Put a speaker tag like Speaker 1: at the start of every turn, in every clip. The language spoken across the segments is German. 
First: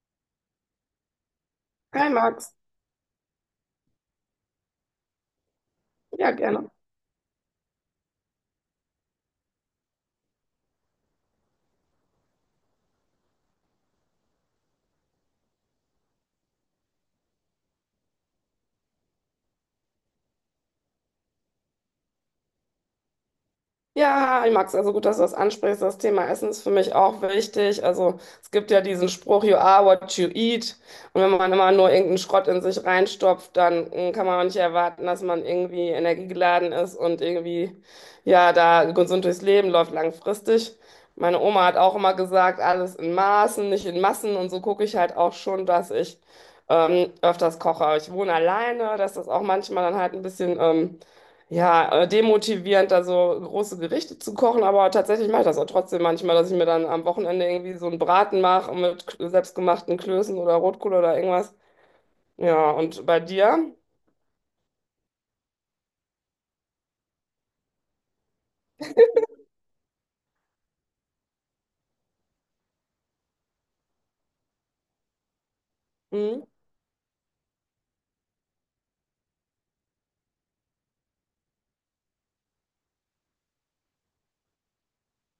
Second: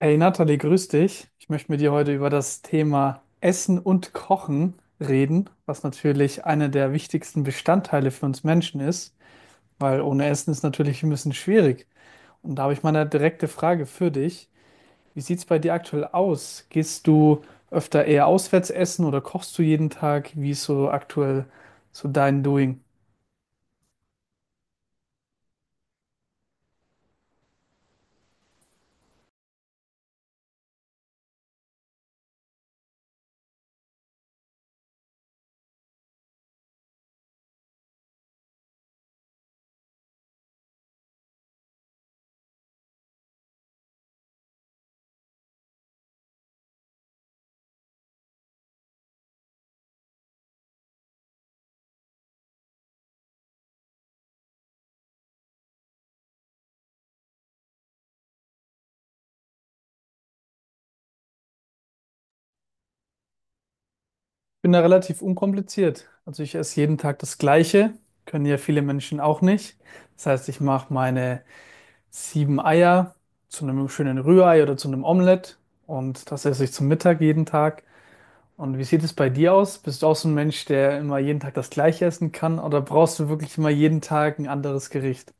Speaker 1: Hey Nathalie, grüß dich. Ich möchte mit dir
Speaker 2: Hi
Speaker 1: heute über
Speaker 2: Max,
Speaker 1: das Thema Essen und Kochen reden, was
Speaker 2: ja
Speaker 1: natürlich einer
Speaker 2: gerne.
Speaker 1: der wichtigsten Bestandteile für uns Menschen ist, weil ohne Essen ist natürlich ein bisschen schwierig. Und da habe ich mal eine direkte Frage für dich. Wie sieht es bei dir aktuell aus? Gehst du öfter eher auswärts essen oder kochst du jeden Tag? Wie ist so aktuell so dein Doing?
Speaker 2: Ja, hi Max, also gut, dass du das ansprichst. Das Thema Essen ist für mich auch wichtig. Also es gibt ja diesen Spruch, you are what you eat. Und wenn man immer nur irgendeinen Schrott in sich reinstopft, dann kann man auch nicht erwarten, dass man irgendwie energiegeladen ist und da gesund durchs Leben läuft langfristig. Meine Oma hat auch immer gesagt, alles in Maßen, nicht in Massen. Und so gucke ich halt auch schon, dass ich öfters koche. Ich wohne alleine, dass das auch manchmal dann halt ein bisschen... Ja, demotivierend, also große Gerichte zu kochen, aber tatsächlich mache ich das auch trotzdem manchmal, dass ich mir dann am Wochenende irgendwie so einen Braten mache mit selbstgemachten Klößen oder Rotkohl oder irgendwas. Ja, und bei dir?
Speaker 1: Ich bin da relativ unkompliziert. Also ich esse jeden Tag das Gleiche, können ja viele Menschen auch nicht. Das heißt, ich mache meine sieben Eier zu einem schönen Rührei oder zu einem Omelett, und
Speaker 2: Mhm.
Speaker 1: das esse ich zum Mittag jeden Tag. Und wie sieht es bei dir aus? Bist du auch so ein Mensch, der immer jeden Tag das Gleiche essen kann, oder brauchst du wirklich immer jeden Tag ein anderes Gericht?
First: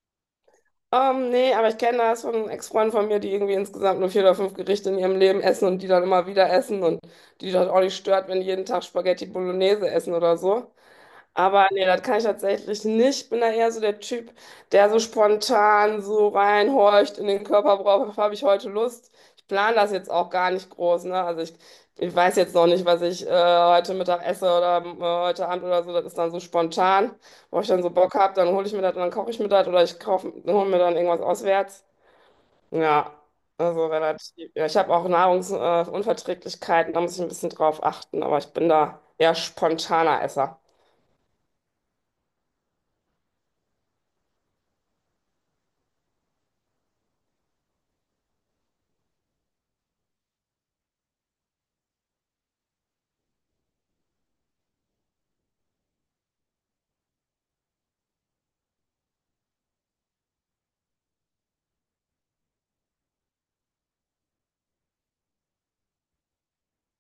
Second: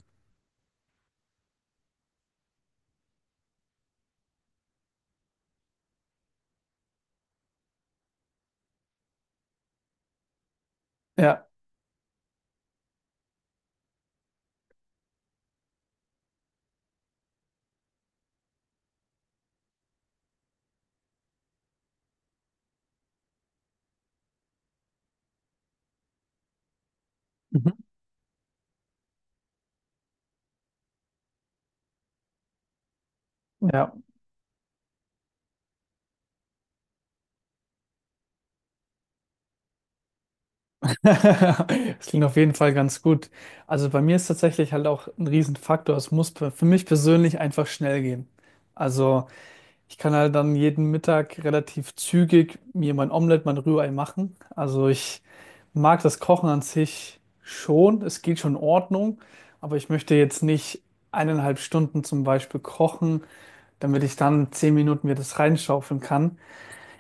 Speaker 2: Nee, aber ich kenne das von Ex-Freunden von mir, die irgendwie insgesamt nur vier oder fünf Gerichte in ihrem Leben essen und die dann immer wieder essen und die das auch nicht stört, wenn die jeden Tag Spaghetti Bolognese essen oder so.
Speaker 1: Ja.
Speaker 2: Aber nee, das kann ich tatsächlich nicht. Ich bin da eher so der Typ, der so spontan so reinhorcht in den Körper, worauf habe ich heute Lust? Ich plane das jetzt auch gar nicht groß, ne? Ich weiß jetzt noch nicht, was ich heute Mittag esse oder heute Abend oder so. Das ist dann so spontan, wo ich
Speaker 1: Mhm.
Speaker 2: dann so Bock habe, dann hole ich mir das und dann koche ich mir das oder ich hole mir dann irgendwas auswärts. Ja, also
Speaker 1: Ja.
Speaker 2: relativ. Ja, ich habe auch Unverträglichkeiten, da muss ich ein bisschen drauf achten, aber ich bin da eher spontaner Esser.
Speaker 1: Das klingt auf jeden Fall ganz gut. Also bei mir ist tatsächlich halt auch ein Riesenfaktor, es muss für mich persönlich einfach schnell gehen. Also ich kann halt dann jeden Mittag relativ zügig mir mein Omelett, mein Rührei machen. Also ich mag das Kochen an sich schon. Es geht schon in Ordnung. Aber ich möchte jetzt nicht 1,5 Stunden zum Beispiel kochen, damit ich dann 10 Minuten mir das reinschaufeln kann.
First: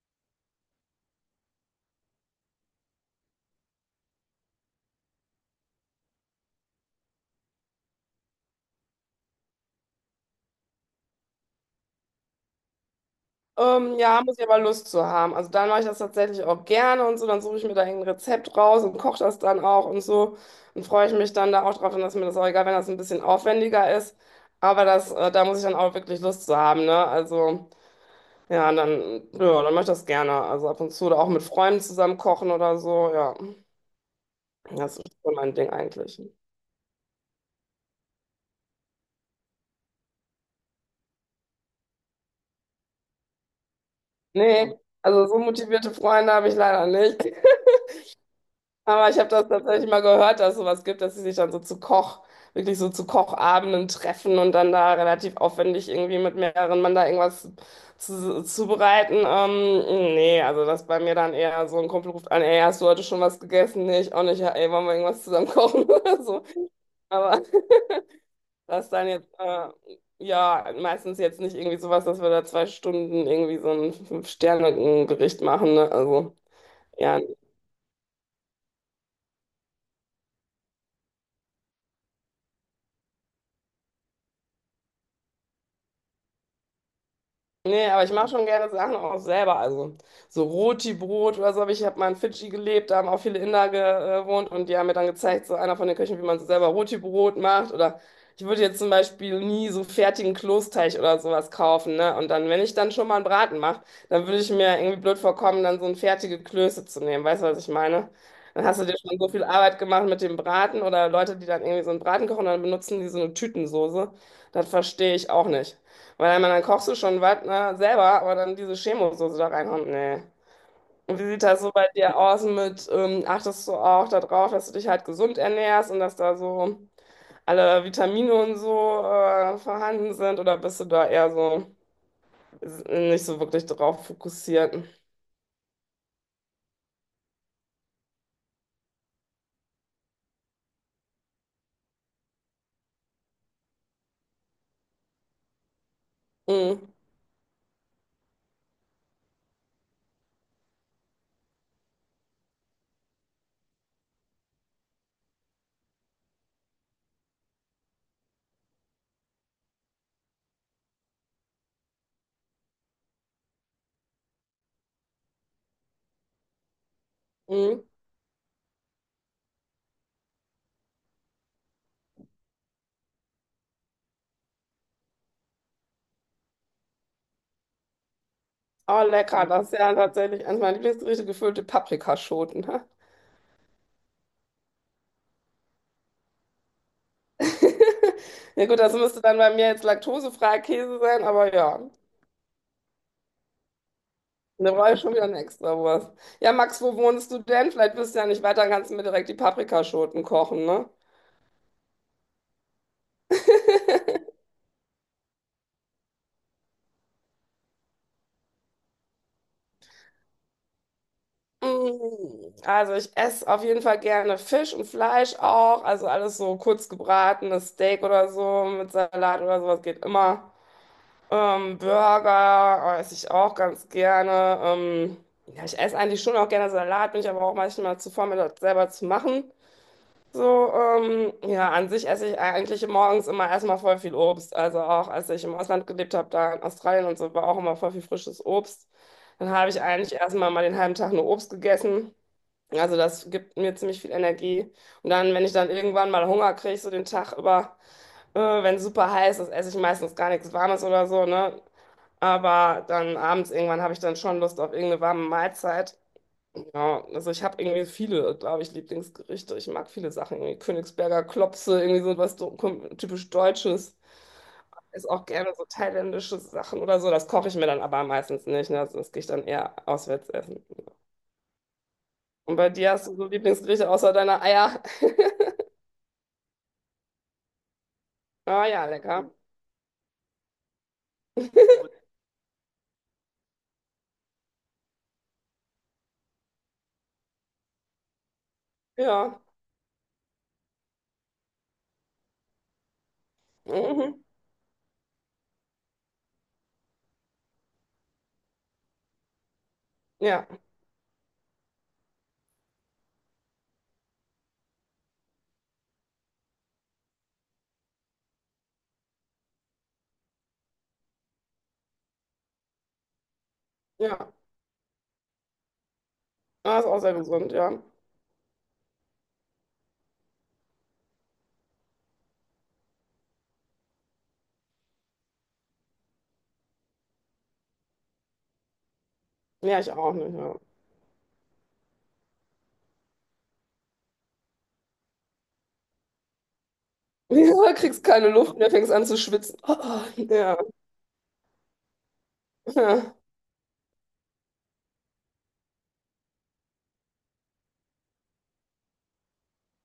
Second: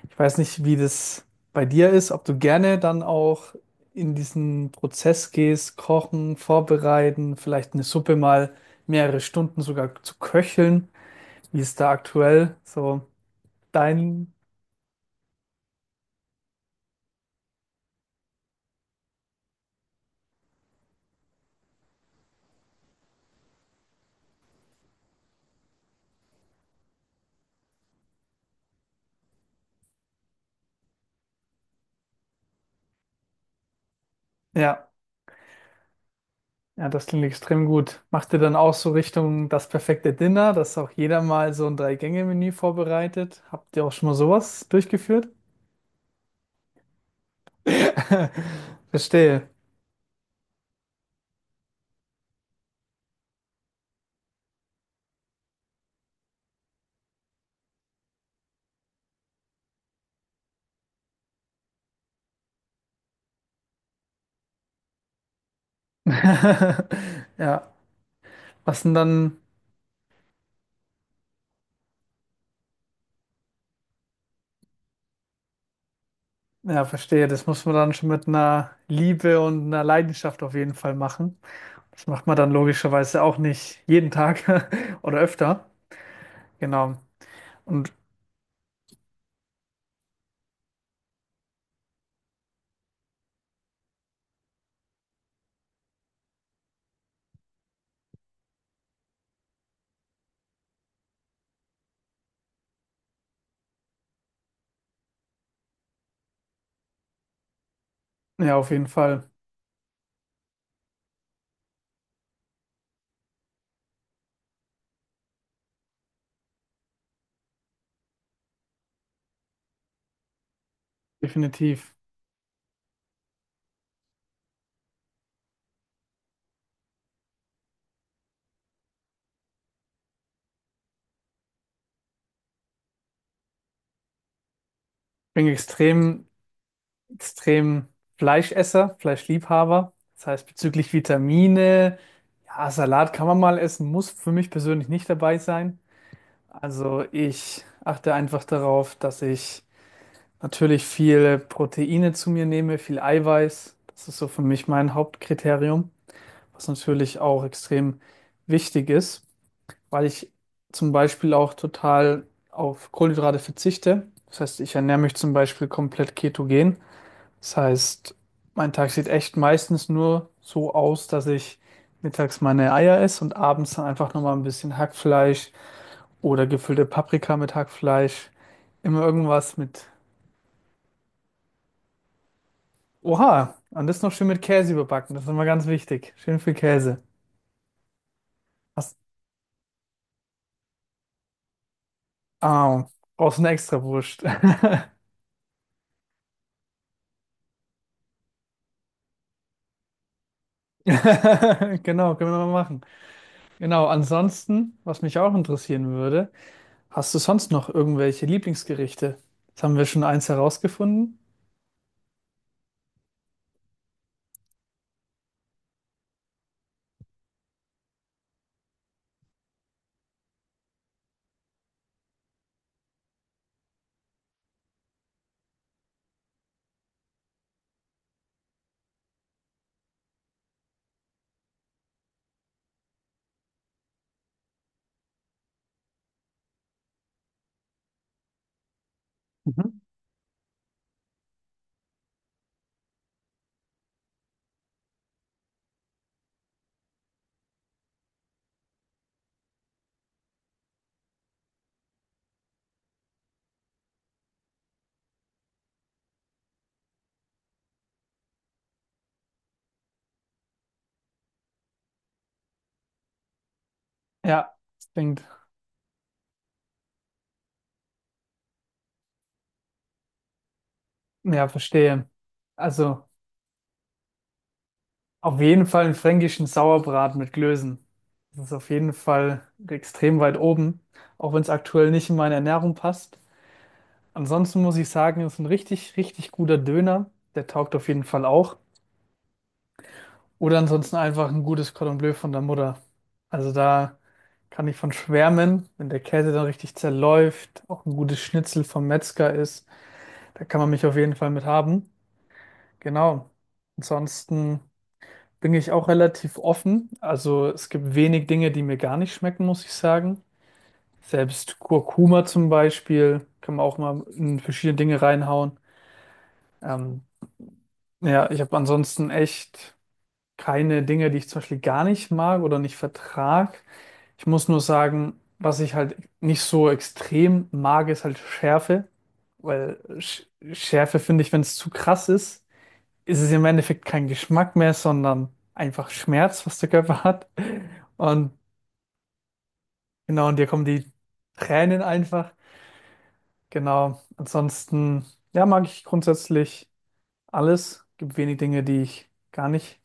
Speaker 1: Ich weiß nicht, wie das bei dir ist, ob du gerne dann auch in diesen Prozess gehst, kochen, vorbereiten, vielleicht eine Suppe mal mehrere Stunden sogar zu köcheln. Wie ist da aktuell so
Speaker 2: Ja,
Speaker 1: dein
Speaker 2: muss ich aber Lust zu haben. Also dann mache ich das tatsächlich auch gerne und so. Dann suche ich mir da ein Rezept raus und koche das dann auch und so. Und freue ich mich dann da auch drauf. Dann ist mir das auch egal, wenn das ein bisschen aufwendiger ist. Aber da muss ich dann auch wirklich Lust zu haben, ne? Also dann mache ich das gerne. Also ab und zu oder auch mit Freunden zusammen kochen oder so. Ja,
Speaker 1: ja,
Speaker 2: das ist schon mein Ding eigentlich.
Speaker 1: ja, das klingt extrem gut. Macht ihr dann auch so Richtung das perfekte Dinner, dass auch jeder mal so ein Drei-Gänge-Menü vorbereitet? Habt ihr auch schon mal sowas
Speaker 2: Nee, also
Speaker 1: durchgeführt?
Speaker 2: so motivierte Freunde habe ich leider nicht. Aber ich habe
Speaker 1: Verstehe.
Speaker 2: das tatsächlich mal gehört, dass es sowas gibt, dass sie sich dann so wirklich so zu Kochabenden treffen und dann da relativ aufwendig irgendwie mit mehreren Mann da irgendwas zubereiten. Nee, also das ist bei mir dann eher so ein Kumpel ruft an, ey, hast du heute schon was gegessen? Nee, ich auch nicht. Ja, ey, wollen wir irgendwas zusammen kochen oder so. Aber
Speaker 1: Ja, was
Speaker 2: das
Speaker 1: denn
Speaker 2: dann jetzt,
Speaker 1: dann?
Speaker 2: ja, meistens jetzt nicht irgendwie sowas, dass wir da zwei Stunden irgendwie so ein Fünf-Sterne-Gericht machen, ne? Also,
Speaker 1: Ja,
Speaker 2: ja.
Speaker 1: verstehe. Das muss man dann schon mit einer Liebe und einer Leidenschaft auf jeden Fall machen. Das macht man dann logischerweise auch nicht jeden Tag oder öfter. Genau.
Speaker 2: Nee,
Speaker 1: Und
Speaker 2: aber ich mache schon gerne Sachen auch selber. Also so Roti-Brot oder so. Aber ich habe mal in Fidschi gelebt, da haben auch viele Inder gewohnt und die haben mir dann gezeigt, so einer von den Köchen, wie man so selber Roti-Brot macht. Oder ich würde jetzt zum Beispiel nie so fertigen Kloßteig oder sowas kaufen, ne? Und dann, wenn ich dann schon mal einen Braten mache, dann würde ich mir irgendwie blöd vorkommen, dann so ein fertige Klöße zu nehmen. Weißt du, was ich meine?
Speaker 1: ja,
Speaker 2: Dann
Speaker 1: auf
Speaker 2: hast du
Speaker 1: jeden
Speaker 2: dir schon
Speaker 1: Fall.
Speaker 2: so viel Arbeit gemacht mit dem Braten oder Leute, die dann irgendwie so einen Braten kochen und dann benutzen die so eine Tütensoße. Das verstehe ich auch nicht. Weil dann kochst du schon was, ne, selber, aber dann diese Chemosoße da reinhauen, nee. Und wie sieht das so bei
Speaker 1: Definitiv.
Speaker 2: dir aus mit, achtest du auch darauf, dass du dich halt gesund ernährst und dass da so alle Vitamine und so vorhanden sind? Oder bist du da eher so nicht so wirklich drauf fokussiert?
Speaker 1: Ich bin extrem extrem Fleischesser, Fleischliebhaber. Das heißt, bezüglich Vitamine, ja, Salat kann man mal essen, muss für mich persönlich nicht dabei sein.
Speaker 2: Mm,
Speaker 1: Also ich achte einfach darauf, dass ich natürlich viel Proteine zu mir nehme, viel Eiweiß. Das ist so für mich mein Hauptkriterium, was natürlich auch extrem wichtig ist, weil ich zum Beispiel auch total auf Kohlenhydrate verzichte. Das heißt, ich ernähre mich zum Beispiel komplett ketogen. Das
Speaker 2: mm.
Speaker 1: heißt, mein Tag sieht echt meistens nur so aus, dass ich mittags meine Eier esse und abends dann einfach nochmal ein bisschen Hackfleisch oder gefüllte Paprika mit Hackfleisch. Immer
Speaker 2: Oh, lecker,
Speaker 1: irgendwas
Speaker 2: das ist
Speaker 1: mit.
Speaker 2: ja tatsächlich eines meiner Lieblingsgerichte, gefüllte Paprikaschoten.
Speaker 1: Oha, und das noch schön mit Käse überbacken. Das ist immer ganz wichtig. Schön viel Käse.
Speaker 2: Ja gut, das
Speaker 1: Hast,
Speaker 2: müsste dann bei mir jetzt laktosefreier Käse sein, aber ja.
Speaker 1: ah, brauchst eine Extrawurst.
Speaker 2: Da brauche ich schon wieder eine Extrawurst. Ja, Max, wo wohnst du denn? Vielleicht bist du ja nicht weiter, dann kannst du mir direkt die Paprikaschoten kochen, ne?
Speaker 1: Genau, können wir mal machen. Genau, ansonsten, was mich auch interessieren würde, hast du sonst noch irgendwelche Lieblingsgerichte? Jetzt haben wir schon eins herausgefunden.
Speaker 2: Mm, also ich esse auf jeden Fall gerne Fisch und Fleisch auch. Also alles so kurz gebratenes Steak oder so mit Salat oder sowas geht immer. Burger esse ich auch ganz gerne. Ja, ich esse eigentlich schon auch gerne Salat, bin ich aber auch manchmal zu faul, mir das selber zu machen. Ja, an sich esse ich eigentlich morgens immer erstmal voll viel Obst. Also auch als ich im Ausland gelebt habe, da in Australien und so, war auch immer voll viel frisches Obst. Dann habe
Speaker 1: Mhm.
Speaker 2: ich eigentlich erstmal mal den halben Tag nur Obst gegessen. Also das gibt mir ziemlich viel Energie. Und dann, wenn ich dann irgendwann mal Hunger kriege, so den Tag über, wenn es super heiß ist, esse ich meistens gar nichts Warmes oder so, ne? Aber dann abends irgendwann habe ich dann schon Lust auf irgendeine warme Mahlzeit. Ja, also ich habe irgendwie viele, glaube ich, Lieblingsgerichte. Ich mag viele Sachen, irgendwie Königsberger Klopse, irgendwie so was so typisch Deutsches.
Speaker 1: Ja, das
Speaker 2: Ist auch gerne so thailändische Sachen oder so. Das koche ich mir dann aber meistens nicht, ne? Das gehe ich dann eher auswärts essen.
Speaker 1: ja, verstehe.
Speaker 2: Und bei dir, hast
Speaker 1: Also
Speaker 2: du so Lieblingsgerichte außer deiner Eier?
Speaker 1: auf jeden Fall einen fränkischen Sauerbraten mit Klößen. Das ist
Speaker 2: Ah
Speaker 1: auf
Speaker 2: ja,
Speaker 1: jeden
Speaker 2: lecker.
Speaker 1: Fall extrem weit oben, auch wenn es aktuell nicht in meine Ernährung passt. Ansonsten muss ich sagen, ist ein richtig, richtig guter Döner. Der taugt auf jeden Fall auch.
Speaker 2: Ja.
Speaker 1: Oder ansonsten einfach ein gutes Cordon Bleu von der Mutter. Also da
Speaker 2: Mhm.
Speaker 1: kann ich von schwärmen, wenn der Käse dann richtig zerläuft, auch ein gutes Schnitzel vom Metzger ist, da
Speaker 2: Ja,
Speaker 1: kann man mich auf jeden Fall mit haben. Genau. Ansonsten bin ich auch relativ offen. Also es gibt wenig Dinge, die mir gar nicht schmecken, muss ich sagen. Selbst Kurkuma zum Beispiel kann man auch mal
Speaker 2: ja.
Speaker 1: in verschiedene Dinge reinhauen.
Speaker 2: Ah, ist auch
Speaker 1: Ähm,
Speaker 2: sehr gesund, ja.
Speaker 1: ja, ich habe ansonsten echt keine Dinge, die ich zum Beispiel gar nicht mag oder nicht vertrag. Ich muss nur sagen, was ich halt nicht so extrem mag, ist halt Schärfe.
Speaker 2: Ja,
Speaker 1: Weil
Speaker 2: ich auch
Speaker 1: Sch
Speaker 2: nicht, ja.
Speaker 1: Schärfe finde ich, wenn es zu krass ist, ist es im Endeffekt kein Geschmack mehr, sondern einfach Schmerz, was der Körper hat.
Speaker 2: Ja, kriegst keine
Speaker 1: Und
Speaker 2: Luft mehr, fängst an zu schwitzen.
Speaker 1: genau, und dir
Speaker 2: Ja,
Speaker 1: kommen die Tränen einfach.
Speaker 2: ja.
Speaker 1: Genau. Ansonsten, ja, mag ich grundsätzlich alles. Gibt wenig Dinge, die ich gar nicht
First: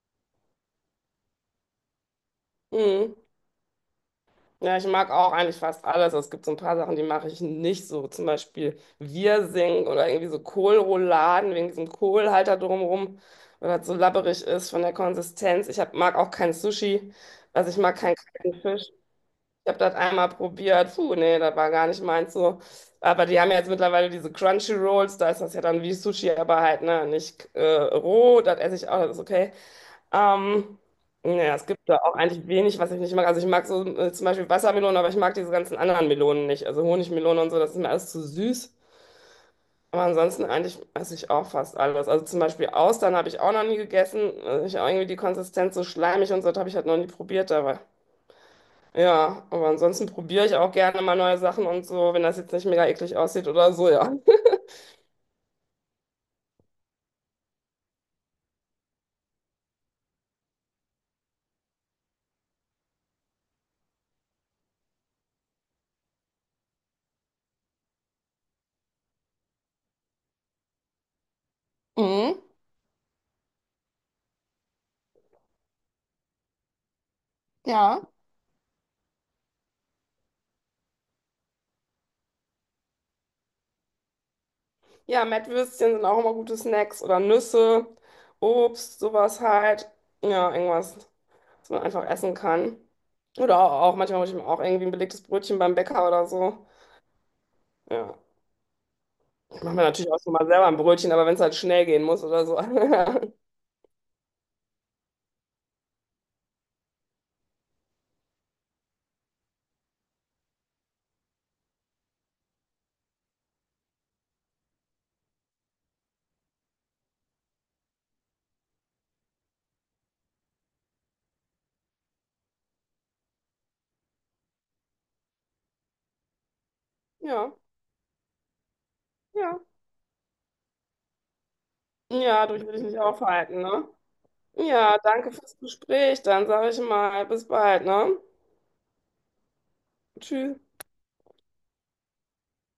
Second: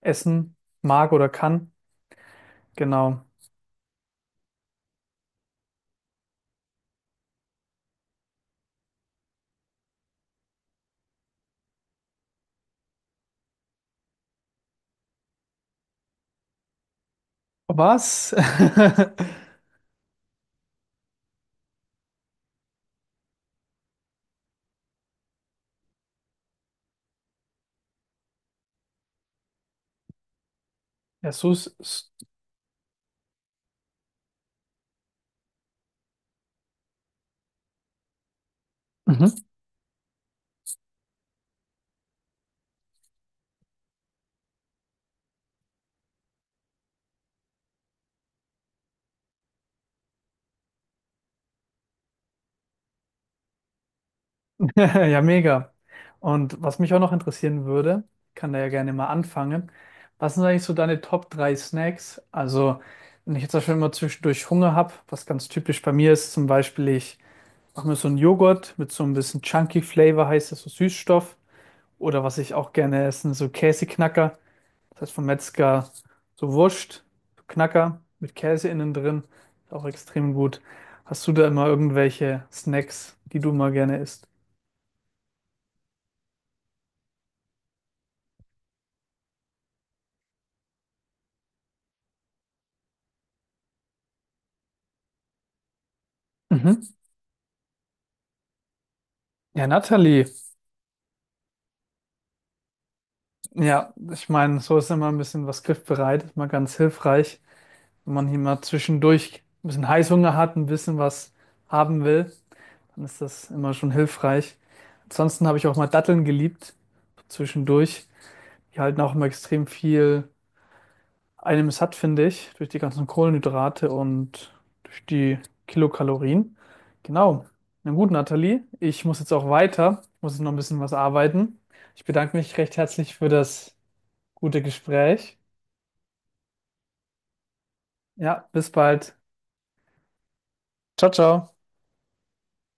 Speaker 1: essen mag oder kann.
Speaker 2: Mhm.
Speaker 1: Genau.
Speaker 2: Ja, ich mag auch eigentlich fast alles. Es gibt so ein paar Sachen, die mache ich nicht so. Zum Beispiel Wirsing oder irgendwie so Kohlrouladen wegen diesem Kohlhalter drumherum, weil das so labberig ist von der Konsistenz. Mag auch kein Sushi. Also ich mag keinen
Speaker 1: Was?
Speaker 2: kalten Fisch. Ich habe das einmal probiert. Puh, nee, das war gar nicht meins so. Aber die haben ja jetzt mittlerweile diese Crunchy Rolls. Da ist das ja dann wie Sushi, aber halt, ne, nicht roh. Das esse ich auch, das ist okay. Ähm,
Speaker 1: Ja,
Speaker 2: naja, es
Speaker 1: Sus.
Speaker 2: gibt da
Speaker 1: s-
Speaker 2: auch eigentlich wenig, was ich nicht mag. Also ich mag so zum Beispiel Wassermelonen, aber ich mag diese ganzen anderen Melonen nicht. Also Honigmelone und so, das ist mir alles zu süß.
Speaker 1: Mhm.
Speaker 2: Aber ansonsten eigentlich esse ich auch fast alles. Also zum Beispiel Austern habe ich auch noch nie gegessen. Also ich habe irgendwie die Konsistenz so schleimig und so, das habe ich halt noch nie probiert. Aber ja, aber ansonsten probiere ich auch gerne mal neue Sachen und so, wenn das jetzt nicht mega eklig aussieht oder so, ja.
Speaker 1: Ja, mega. Und was mich auch noch interessieren würde, kann da ja gerne mal anfangen. Was sind eigentlich so deine Top 3 Snacks? Also, wenn ich jetzt zum Beispiel immer zwischendurch Hunger habe, was ganz typisch bei mir ist, zum Beispiel, ich mache mir so einen Joghurt mit so ein bisschen Chunky Flavor, heißt das so Süßstoff. Oder was
Speaker 2: Mhm,
Speaker 1: ich auch gerne esse, so Käseknacker. Das heißt vom Metzger so Wurst, so Knacker
Speaker 2: ja.
Speaker 1: mit Käse innen drin. Ist auch extrem gut. Hast du da immer irgendwelche Snacks, die du mal gerne isst?
Speaker 2: Ja, Mettwürstchen sind auch immer gute Snacks oder Nüsse, Obst, sowas halt. Ja, irgendwas, was man einfach essen kann. Oder auch, manchmal hole ich mir auch irgendwie ein belegtes Brötchen beim Bäcker oder so.
Speaker 1: Mhm.
Speaker 2: Ja, ich
Speaker 1: Ja,
Speaker 2: mache mir natürlich auch
Speaker 1: Nathalie.
Speaker 2: schon mal selber ein Brötchen, aber wenn es halt schnell gehen muss oder so.
Speaker 1: Ja, ich meine, so ist immer ein bisschen was griffbereit. Ist mal ganz hilfreich. Wenn man hier mal zwischendurch ein bisschen Heißhunger hat, ein bisschen was haben will, dann ist das immer schon hilfreich. Ansonsten habe ich auch mal Datteln geliebt, zwischendurch. Die halten auch immer extrem viel einem satt, finde ich, durch die ganzen Kohlenhydrate und durch die Kilokalorien. Genau.
Speaker 2: Ja,
Speaker 1: Na gut, Nathalie, ich muss jetzt auch
Speaker 2: ja.
Speaker 1: weiter. Ich muss jetzt noch ein bisschen was arbeiten. Ich bedanke
Speaker 2: Ja,
Speaker 1: mich
Speaker 2: durch will
Speaker 1: recht
Speaker 2: ich nicht
Speaker 1: herzlich für
Speaker 2: aufhalten,
Speaker 1: das
Speaker 2: ne?
Speaker 1: gute
Speaker 2: Ja, danke
Speaker 1: Gespräch.
Speaker 2: fürs Gespräch. Dann sage ich mal, bis bald, ne?
Speaker 1: Ja, bis bald.
Speaker 2: Tschüss.
Speaker 1: Ciao, ciao.